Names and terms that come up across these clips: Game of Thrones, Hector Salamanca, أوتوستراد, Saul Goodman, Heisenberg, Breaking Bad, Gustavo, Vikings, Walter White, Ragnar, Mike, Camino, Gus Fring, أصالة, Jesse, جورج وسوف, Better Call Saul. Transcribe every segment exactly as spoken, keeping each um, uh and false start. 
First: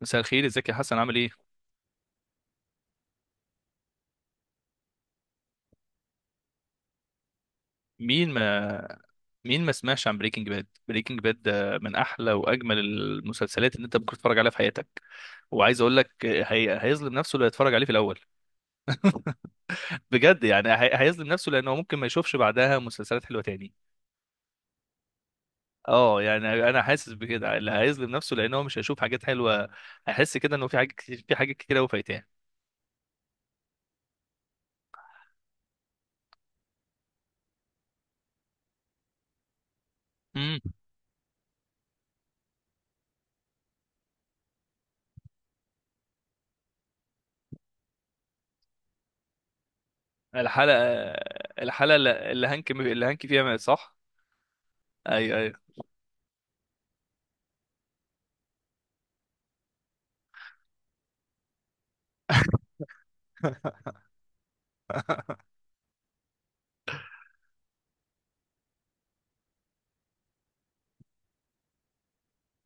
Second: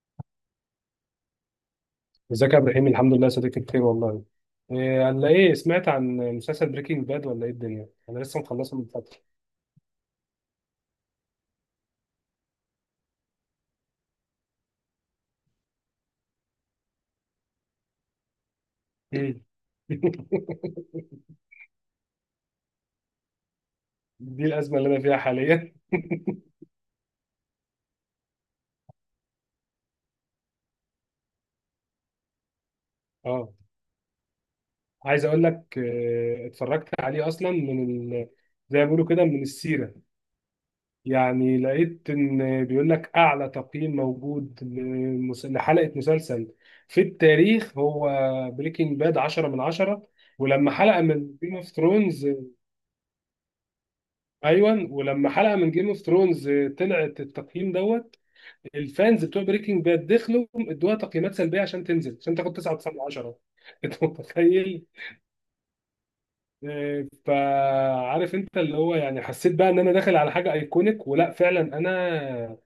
مساء الخير، ازيك يا حسن؟ عامل ايه؟ ازيك يا ابراهيم؟ الحمد لله يا صديقي، بخير والله. إيه، على ايه؟ سمعت عن مسلسل بريكنج باد ولا ايه الدنيا؟ انا مين لسه مخلصه من ما فتره. مين ما سمعش عن بريكنج باد؟ بريكنج باد ده من احلى واجمل المسلسلات اللي انت ممكن تتفرج عليها في حياتك. وعايز اقول لك هي... هيظلم نفسه لو يتفرج عليه في الاول. مم. بجد، يعني هي... هيظلم نفسه، لانه ممكن ما يشوفش بعدها مسلسلات حلوه تاني. دي الازمه اللي انا فيها حاليا. اه، يعني انا حاسس بكده، اللي هيظلم نفسه لان هو مش هيشوف حاجات حلوه. هيحس كده انه في حاجات كتير في حاجات كتير قوي فايتاه. اه. عايز اقول لك، آه، اتفرجت عليه اصلا من ال... زي ما بيقولوا كده، من السيره. امم. يعني لقيت ان بيقول لك اعلى تقييم موجود لمس- لحلقه مسلسل في التاريخ، هو بريكنج باد عشرة من عشرة. ولما الحلقه حلقه من جيم اوف الحلقه ثرونز... اللي اللي هانك اللي هانك فيها، صح؟ ايوه، ولما ايوه ايوه. حلقه من جيم اوف ثرونز طلعت التقييم دوت، الفانز بتوع بريكنج باد دخلوا ادوها تقييمات سلبيه عشان تنزل، عشان تاخد تسعه وتسعه من عشرة. انت متخيل؟ آه، فعارف انت، اللي هو يعني حسيت بقى ان انا داخل على حاجه ايكونيك، ولا فعلا انا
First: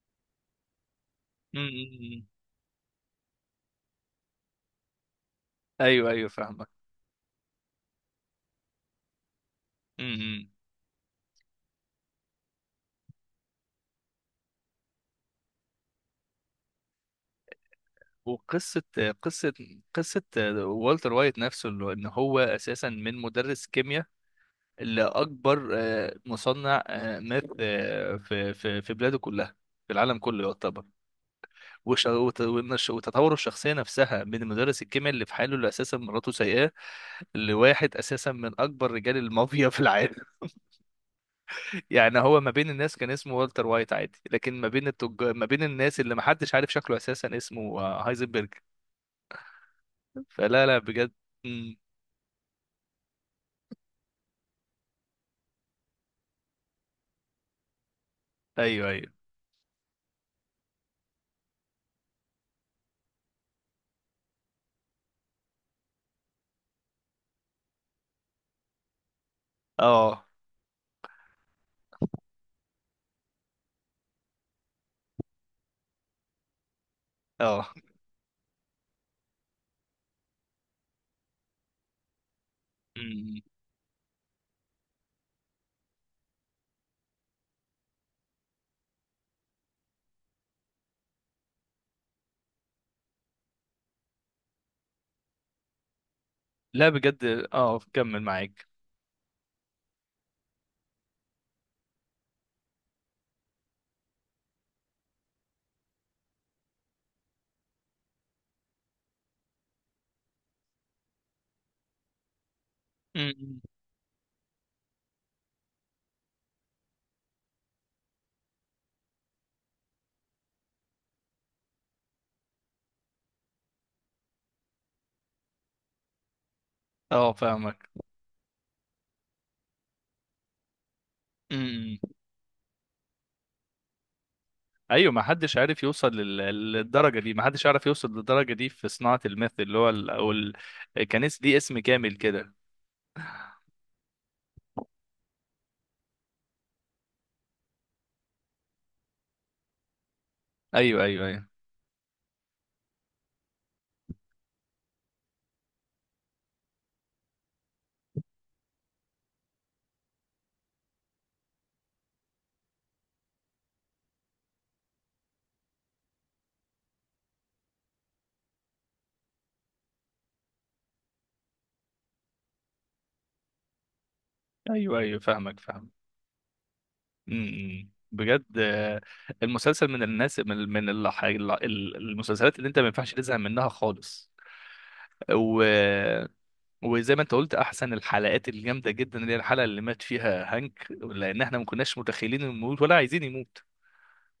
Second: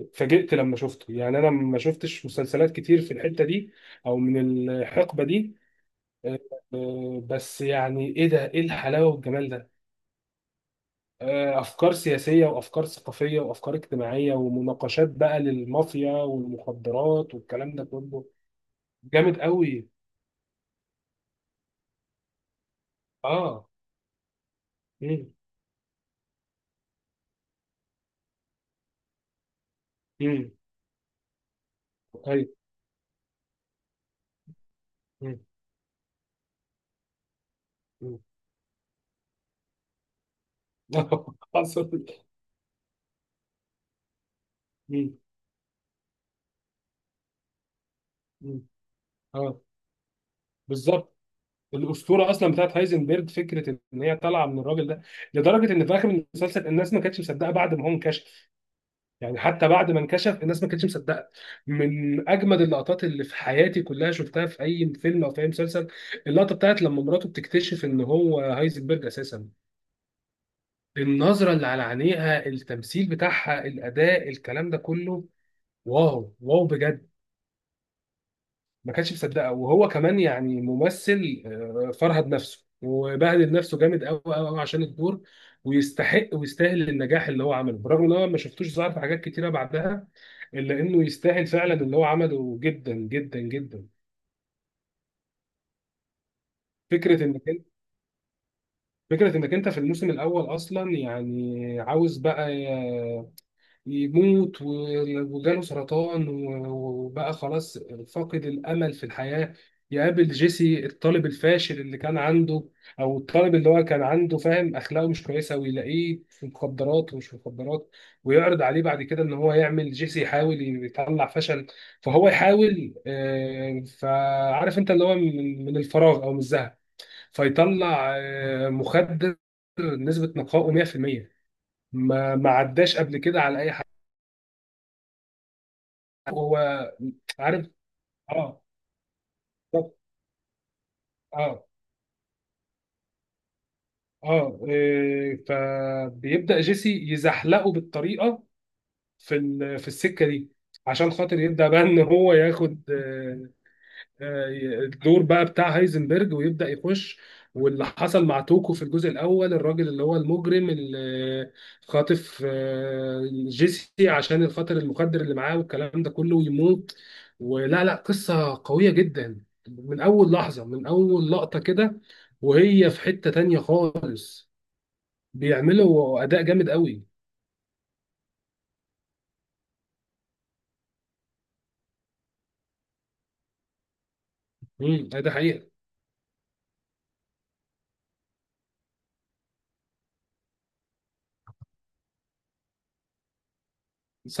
اتفاجئت لما شفته؟ يعني انا ما امم. شفتش مسلسلات كتير في الحته دي او من الحقبه دي. ايوه ايوه، آه، فاهمك. آه، بس يعني ايه ده، ايه الحلاوه والجمال ده؟ امم. آه، افكار سياسيه وافكار ثقافيه وافكار اجتماعيه ومناقشات بقى للمافيا والمخدرات والكلام ده كله وقصة جامد قصة قوي. قصة والتر وايت نفسه، اللي هو- ان هو اساسا من مدرس اه. كيمياء امم. لاكبر آه، مصنع آه، ماث آه، في في في بلاده كلها، في العالم كله امم. يعتبر. وش- وت- ايوه. وإن الش- وتطور الشخصية نفسها من مدرس الكيمياء اللي في مم. حاله، اللي اساسا مراته سايقاه، لواحد مم. اساسا من اكبر رجال المافيا في العالم. حصل. يعني هو ما بين الناس كان اسمه والتر وايت عادي، لكن ما بين مم. التج... ما بين الناس اللي ما حدش عارف شكله اساسا اسمه آه، هايزنبرج. مم. اه. فلا، لا، بجد. بالظبط. الاسطوره اصلا بتاعت هايزنبرج، فكره ان هي طالعه من الراجل ده، لدرجه ان في اخر المسلسل الناس ما كانتش مصدقه بعد ما هو انكشف. ايوه ايوه. يعني حتى بعد ما انكشف الناس ما كانتش مصدقه. من اجمد اللقطات اللي في حياتي كلها شفتها في اي فيلم او في اي مسلسل، اللقطه بتاعت لما مراته بتكتشف ان هو هايزنبرج اساسا. اه النظره اللي على عينيها، التمثيل بتاعها، الاداء، الكلام ده كله، واو واو بجد. اه. ما كانش مصدقها. وهو كمان يعني ممثل، آه، فرهد نفسه أمم. وبهدل نفسه جامد قوي قوي قوي عشان الدور. ويستحق ويستاهل النجاح اللي هو عمله، برغم ان هو ما شفتوش ظهر في حاجات كتيره بعدها، الا انه يستاهل فعلا اللي هو عمله جدا جدا جدا. لا، بجد، فكره انك انت اه كمل معاك. فكره انك انت في الموسم الاول اصلا، يعني عاوز بقى يموت، و- وجاله سرطان، و- وبقى خلاص فاقد الأمل في الحياة. يقابل جيسي، الطالب الفاشل اللي كان عنده، أو الطالب أمم. اللي هو كان عنده، فاهم أخلاقه مش كويسة، ويلاقيه في مخدرات ومش في مخدرات. ويعرض عليه بعد كده إن هو يعمل، جيسي يحاول يطلع فشل. فهو يحاول، آه، فعارف أنت، اللي هو من من الفراغ أو من الزهق، اه، فاهمك. فيطلع آه، مخدر نسبة نقائه مية في المية. أمم. ما ما عداش قبل كده على أي. ايوه، ما حدش عارف يوصل هو لل- للدرجه دي ما حدش عارف. عارف يوصل للدرجه اه. دي في صناعه الميث. اللي هو بالظبط. ال... او ال... كان اس- دي اه. اسم كامل كده. اه. إيه، فبيبدأ جيسي يزحلقه بالطريقة، في ال- في السكة دي، ايوه عشان ايوه خاطر ايوه. يبدأ بقى ان هو ياخد آه، الدور بقى بتاع هايزنبرج ويبدأ يخش. واللي حصل مع توكو في الجزء الأول، الراجل اللي هو المجرم اللي خاطف آه، جيسي عشان الخاطر المخدر اللي معاه والكلام ده كله، ويموت. ولا لا، قصة قوية جدا من أول لحظة، من أول لقطة كده، وهي في حتة تانية خالص. ايوه ايوه، فاهمك فاهم. بيعملوا أداء جامد قوي. أمم. امم. بجد، آه، المسلسل من الناس من من الح- ال- المسلسلات اللي انت ما ينفعش تزهق منها خالص. امم، ده حقيقة. و... وزي ما انت قلت، احسن الحلقات الجامده جدا اللي هي الحلقه اللي مات فيها هانك، لان احنا ما كناش متخيلين انه يموت ولا عايزين يموت.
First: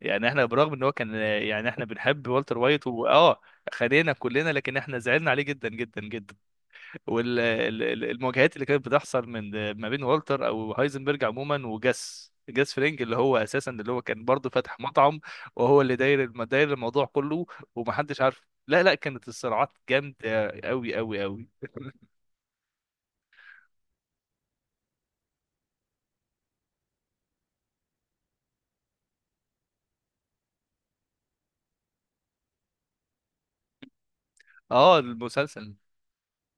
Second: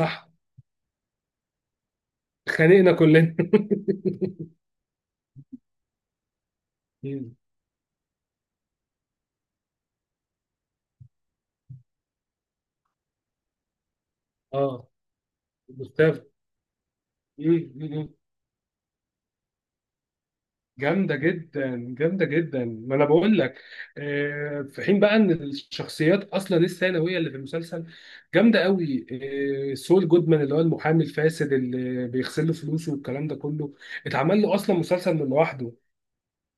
يعني احنا برغم ان هو كان يعني احنا بنحب والتر وايت، خانقنا كلنا. واه، خلينا كلنا، لكن احنا زعلنا عليه جدا جدا جدا. مم. والمواجهات اللي كانت بتحصل من ما بين والتر او هايزنبرج عموما وجاس جاس فرينج، اللي هو اساسا اللي هو كان برضه فاتح اه. مطعم، وهو اللي مستفز. داير الم- داير الموضوع كله ومحدش عارف. لا لا، كانت الصراعات جامده قوي جامدة قوي قوي. جدا جامدة جدا، ما انا بقول لك. آه، في حين بقى ان الشخصيات اصلا الثانوية اللي في المسلسل جامدة قوي. آه، سول جودمان، اللي هو المحامي الفاسد اللي بيغسل له فلوسه والكلام ده كله، اتعمل له اصلا اه، مسلسل من لوحده. المسلسل.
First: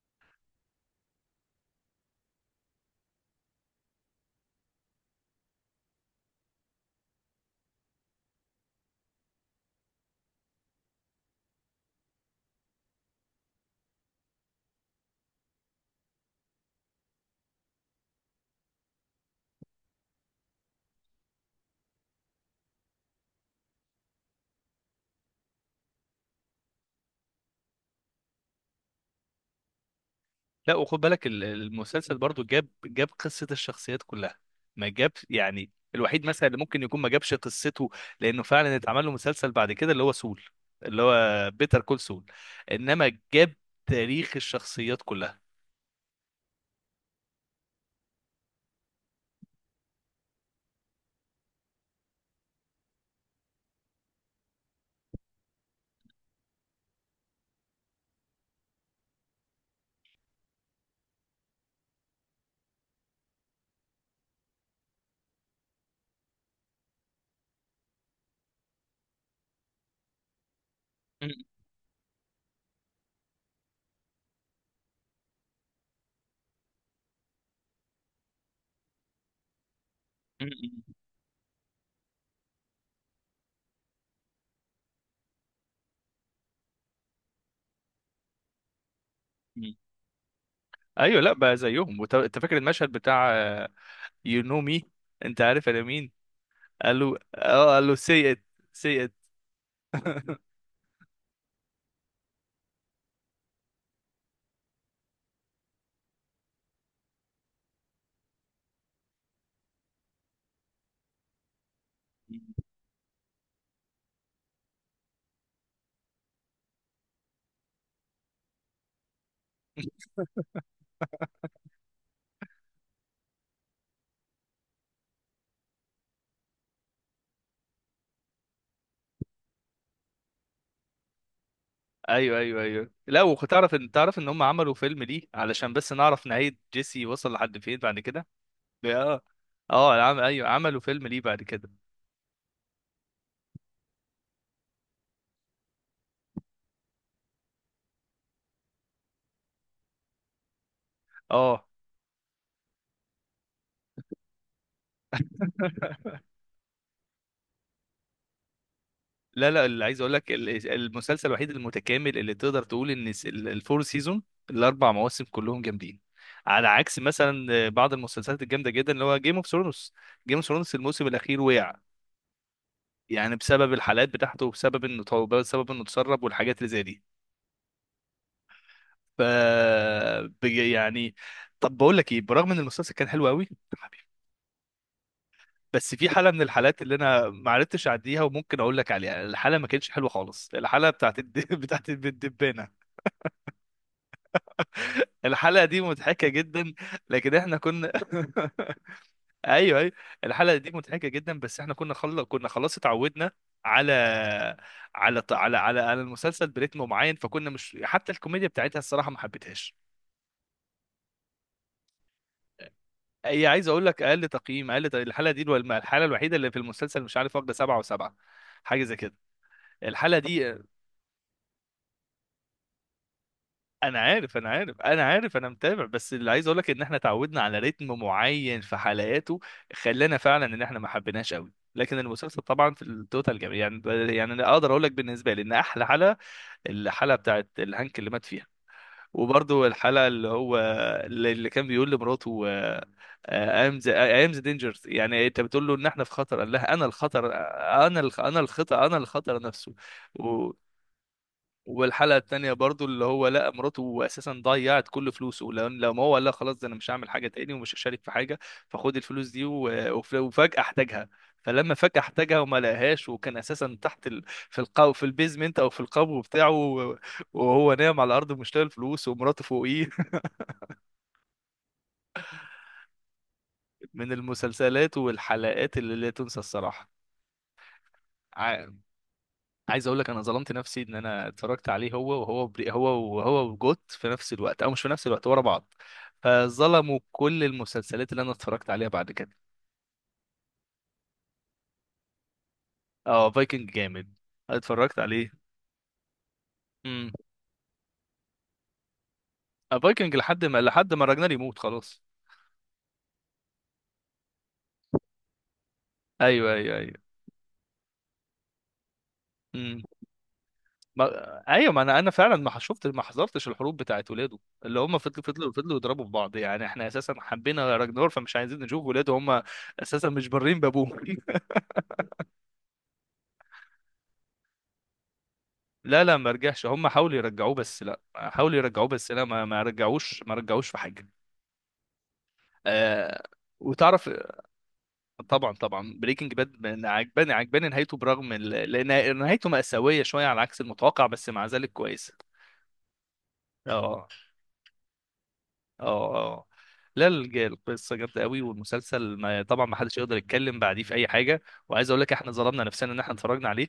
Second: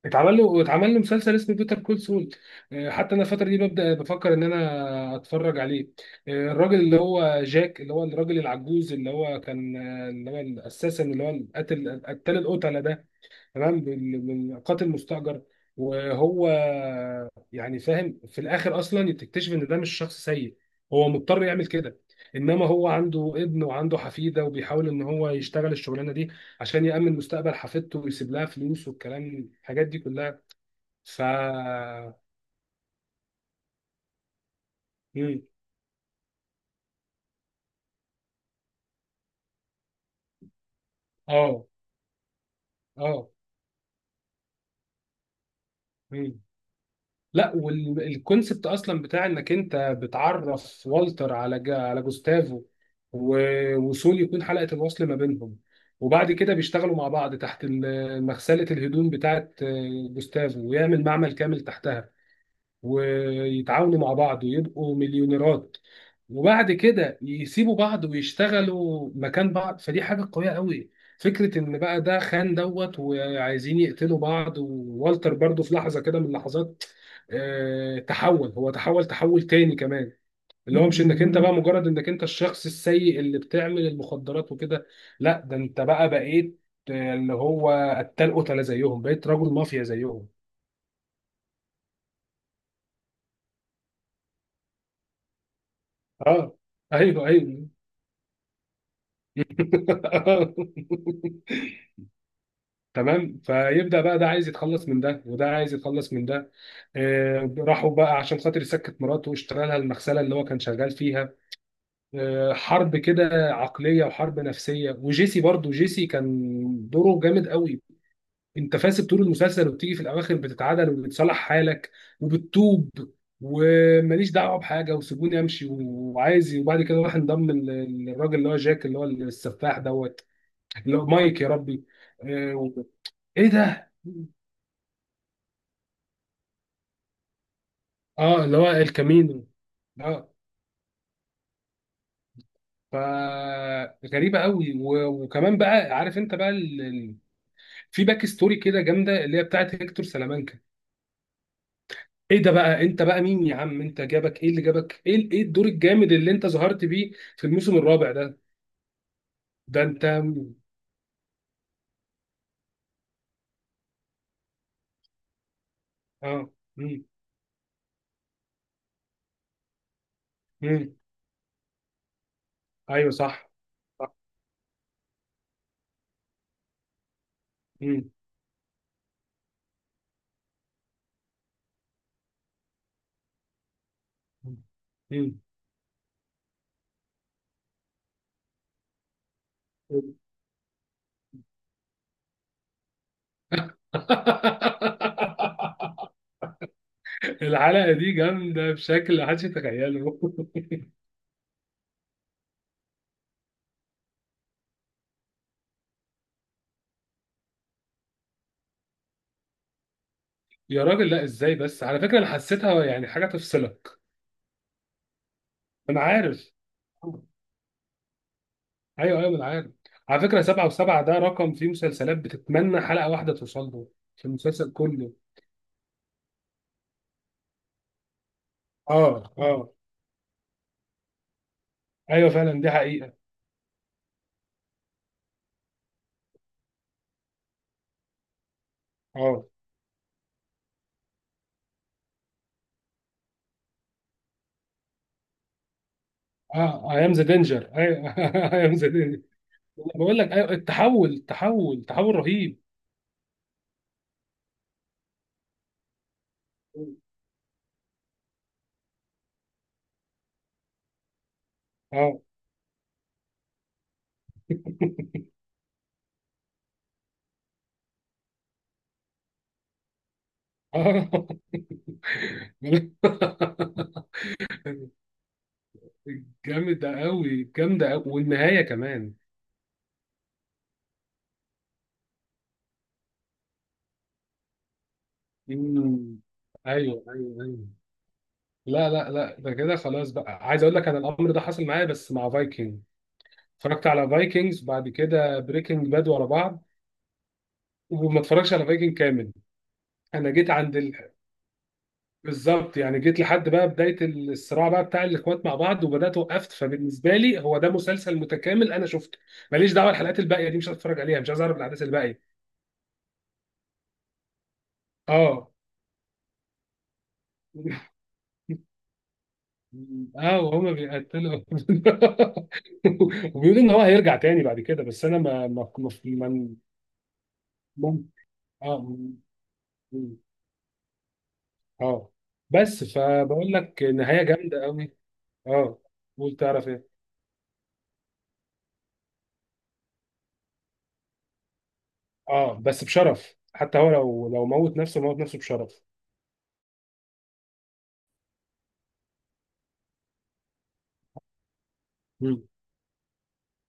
اتعمل له اتعمل له مسلسل اسمه بيتر كول سول. آه، حتى انا الفترة دي ببدأ بفكر ان انا اتفرج عليه. آه، الراجل اللي هو جاك، اللي هو الراجل العجوز اللي هو كان، آه، اللي هو الاساسا اللي هو القاتل، قتال القتلة ده. تمام، بال- بالقاتل مستأجر. وهو يعني فاهم، في الاخر اصلا تكتشف ان ده مش شخص سيء، هو مضطر يعمل كده. انما هو عنده ابن وعنده حفيده، وبيحاول ان هو يشتغل الشغلانه دي عشان يأمن مستقبل حفيدته ويسيب لها فلوس والكلام الحاجات دي كلها. لا، وخد ف بالك، ال- المسلسل برضو جاب جاب قصة الشخصيات كلها. ما جاب، مم. يعني الوحيد مثلا اللي ممكن يكون ما جابش قصته، لأنه فعلا اتعمل له مسلسل بعد كده اللي هو سول، اللي هو اه. بيتر كول سول، إنما اه. جاب تاريخ الشخصيات كلها. مم. لا، والكونسبت اصلا بتاع انك انت بتعرف والتر على جا على جوستافو، و- وسول يكون حلقه الوصل ما بينهم، وبعد كده بيشتغلوا مع بعض تحت ال- مغسله الهدوم بتاعت آه، جوستافو، ويعمل معمل كامل تحتها، ويتعاونوا مع بعض ويبقوا مليونيرات، وبعد كده يسيبوا بعض ويشتغلوا مكان بعض. فدي حاجة قوية قوي. م- فكرة ان بقى ده خان دوت وعايزين يقتلوا بعض. ووالتر برضو في لحظة كده من لحظات، آه، تحول هو تحول تحول تاني كمان، اللي هو م- مش انك انت بقى مجرد انك انت الشخص السيء اللي بتعمل المخدرات وكده، لا ده انت بقى بقيت، آه، اللي هو قتال قتلة زيهم، بقيت رجل م- م. مافيا زيهم. أيوه، لا بقى زيهم، وت- أنت فاكر المشهد بتاع "يو نو مي"، أنت عارف أنا مين؟ اه. قال له ايوه ايوه. اه قال له "سي إت". سي تمام، فيبدأ بقى ده عايز يتخلص من ده وده عايز يتخلص من ده. آه، راحوا بقى عشان خاطر يسكت مراته واشترى لها المغسلة اللي هو كان شغال فيها. آه، إت. حرب كده عقلية وحرب نفسية. وجيسي برضو، جيسي كان دوره جامد قوي. انت فاسد طول المسلسل، وبتيجي في الاواخر بتتعدل وبتصلح حالك وبتتوب وماليش دعوه بحاجه وسيبوني امشي وعايز. وبعد كده راح انضم لل- للراجل اللي هو جاك، اللي هو السفاح دوت. لو مايك، يا ربي. ايوه آه، ايوه و- ايوه. لا، ايه وكنت تعرف ان ده؟ تعرف ان هم عملوا فيلم ليه علشان بس نعرف نهاية جيسي وصل لحد فين بعد كده. اه، اللي هو اه الكامينو. اه، عم... اه. ايوه، عملوا فيلم ليه بعد كده. فغريبه قوي، و- وكمان بقى، عارف انت بقى ال... ال- في باك ستوري كده جامده، اللي هي بتاعت هيكتور سلامانكا. اه. ايه ده بقى، انت بقى مين يا عم؟ انت جابك ايه؟ اللي جابك ايه ال- ايه الدور الجامد اللي انت ظهرت بيه في الموسم الرابع ده؟ لا لا، ده اللي عايز انت. اقول لك ال- المسلسل الوحيد المتكامل اللي تقدر تقول ان الس- ال- الفور سيزون، الاربع مواسم كلهم جامدين. اه. على عكس مم. مثلا بعض المسلسلات الجامده جدا اللي هو جيم اوف ثرونز. جيم اوف ثرونز مم. الموسم الاخير وقع، ايوه يعني صح. بسبب الحلقات صح. بتاعته وبسبب انه طو- بسبب انه اتسرب والحاجات اللي زي دي. مم. ف بج- يعني، طب بقول لك ايه، برغم ان المسلسل كان حلو قوي، حبيبي، مم. بس في حاله من الحالات اللي انا ما عرفتش اعديها وممكن اقول لك عليها الحاله ما كانتش حلوه مم. خالص، الحاله بتاعت الد... بتاعت الدبانه. الحلقه دي مضحكه جدا، لكن احنا كنا الحلقة دي جامدة بشكل محدش ايوه ايوه. يتخيله. الحلقه دي مضحكه جدا بس احنا كنا خل... كنا خلاص اتعودنا على على على على على المسلسل بريتم معين، فكنا مش حتى الكوميديا بتاعتها الصراحه ما حبيتهاش. يا راجل، لا ازاي بس؟ على فكرة انا حسيتها يعني حاجة هي عايز اقول تفصلك. لك اقل تقييم، اقل تق- الحلقه دي الو- انا الحلقه الوحيده اللي عارف. في المسلسل مش عارف واخده سبعه وسبعه، حاجه زي كده ايوه ايوه انا عارف. الحلقه على فكرة دي. سبعة وسبعة ده رقم في مسلسلات بتتمنى حلقة واحدة توصل له. انا في عارف انا المسلسل عارف انا كله. عارف، انا متابع، بس اللي عايز اقول لك ان احنا اتعودنا على رتم معين في اه. حلقاته، اه. خلانا فعلا ان احنا ما حبيناش قوي. لكن ايوه المسلسل فعلا، دي طبعا في حقيقة. التوتال جميل يعني. يعني انا اقدر اقول لك بالنسبه لي ان احلى حلقه الحلقه بتاعت الهانك اللي مات فيها، اه. وبرضه الحلقه اللي هو اللي اللي كان بيقول لمراته ايام ذا ايام ذا دينجرز"، يعني انت بتقول له ان احنا في خطر، قال لها "انا اه. ايام ذا الخطر". دينجر، انا ايوه. الخ... انا ايام الخطر، ذا انا دينجر. الخطر نفسه. بقول لك ايوه، و... التحول، التحول، تحول والحلقه التانيه رهيب. برضو اللي هو لقى مراته اساسا ضيعت كل فلوسه، لو لو ما هو قال لها خلاص ده انا مش هعمل حاجه تاني ومش هشارك في حاجه، فخد الفلوس دي و- وف- وفجاه احتاجها. فلما فجاه اه. احتاجها وما لقاهاش، وكان اساسا تحت ال... في القو في البيزمنت او في القبو بتاعه و- وهو نايم على الارض مش لاقي الفلوس ومراته فوقيه. اه. من المسلسلات والحلقات اللي لا تنسى الصراحه. جامدة أوي جامدة أوي، والنهاية كمان. عايز اقول لك انا ظلمت نفسي ان انا اتفرجت عليه هو وهو بري هو وهو وجوت في نفس الوقت، او مش في نفس الوقت، ورا بعض، مم. فظلموا أيوه كل أيوه أيوه. المسلسلات اللي انا اتفرجت عليها لا لا بعد كده. لا، ده كده خلاص، بقى عايز أقول لك أنا الأمر ده حصل معايا بس مع فايكنج. اه، فايكنج اتفرجت على جامد، فايكنجز بعد اتفرجت عليه. كده بريكنج باد ورا بعض، امم. وما اتفرجش على فايكنج كامل. فايكنج أنا لحد جيت ما عند لحد ما ال... راجنر يموت خلاص. بالظبط، يعني جيت لحد بقى بداية الصراع بقى بتاع الإخوات مع بعض، وبدأت ايوه وقفت. ايوه ايوه. فبالنسبة لي هو ده مسلسل متكامل، أنا شفته، ماليش امم. دعوة الحلقات الباقية دي مش هتفرج عليها، مش ما... عايز أعرف ايوه، ما الأحداث انا انا الباقية. فعلا ما شفت ما حضرتش الحروب بتاعت ولاده اللي هم فضلوا أه. فضلوا فضلوا يضربوا في بعض. يعني احنا اساسا حبينا راجنور، فمش عايزين نشوف ولاده هم اساسا مش اه، بارين وهما بابوه. بيقتلوا وبيقولوا ان هو هيرجع تاني بعد كده، بس انا ما ما لا لا، ما ما ما- رجعش، هم حاولوا يرجعوه بس لا ما- حاولوا اه. يرجعوه بس لا ما ما م- رجعوش ما رجعوش في حاجه. اه. بس آه فبقول لك وتعرف، نهايه جامده قوي. طبعا اه. طبعا بريكنج قول، تعرف باد ايه. عجباني، عجباني نهايته، برغم ال- لان نهايته مأساويه شويه على عكس المتوقع، بس مع ذلك كويسه. اه، بس بشرف. حتى هو اه لو لو موت نفسه، موت نفسه بشرف. اه اه. لا، الج- القصه جامده قوي والمسلسل، ما طبعا، ما حدش يقدر يتكلم بعديه في اي حاجه. وعايز اقول لك احنا مم. ظلمنا نفسنا ان احنا اتفرجنا عليه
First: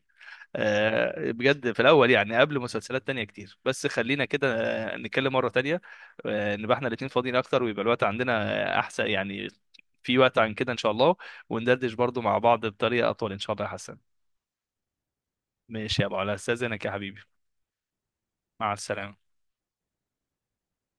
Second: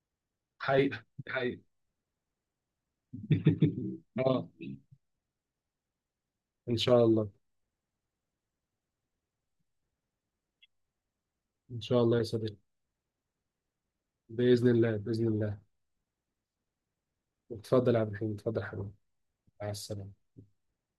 حقيقه آه، حقيقه. بجد في الاول، يعني قبل مسلسلات تانية كتير، بس خلينا اه. كده آه، نتكلم مره تانية، آه، نبقى ان احنا شاء الاتنين الله. فاضيين اكتر ويبقى الوقت عندنا، آه، احسن يعني، في وقت عن كده ان شاء الله، ان وندردش شاء الله برضو يا مع صديقي. بعض بطريقه اطول ان شاء الله يا حسن. باذن الله، باذن الله. ماشي يا ابو علاء، استاذنك يا حبيبي. اتفضل يا عبد الحميد، اتفضل يا مع حبيبي. السلامه. مع السلامه.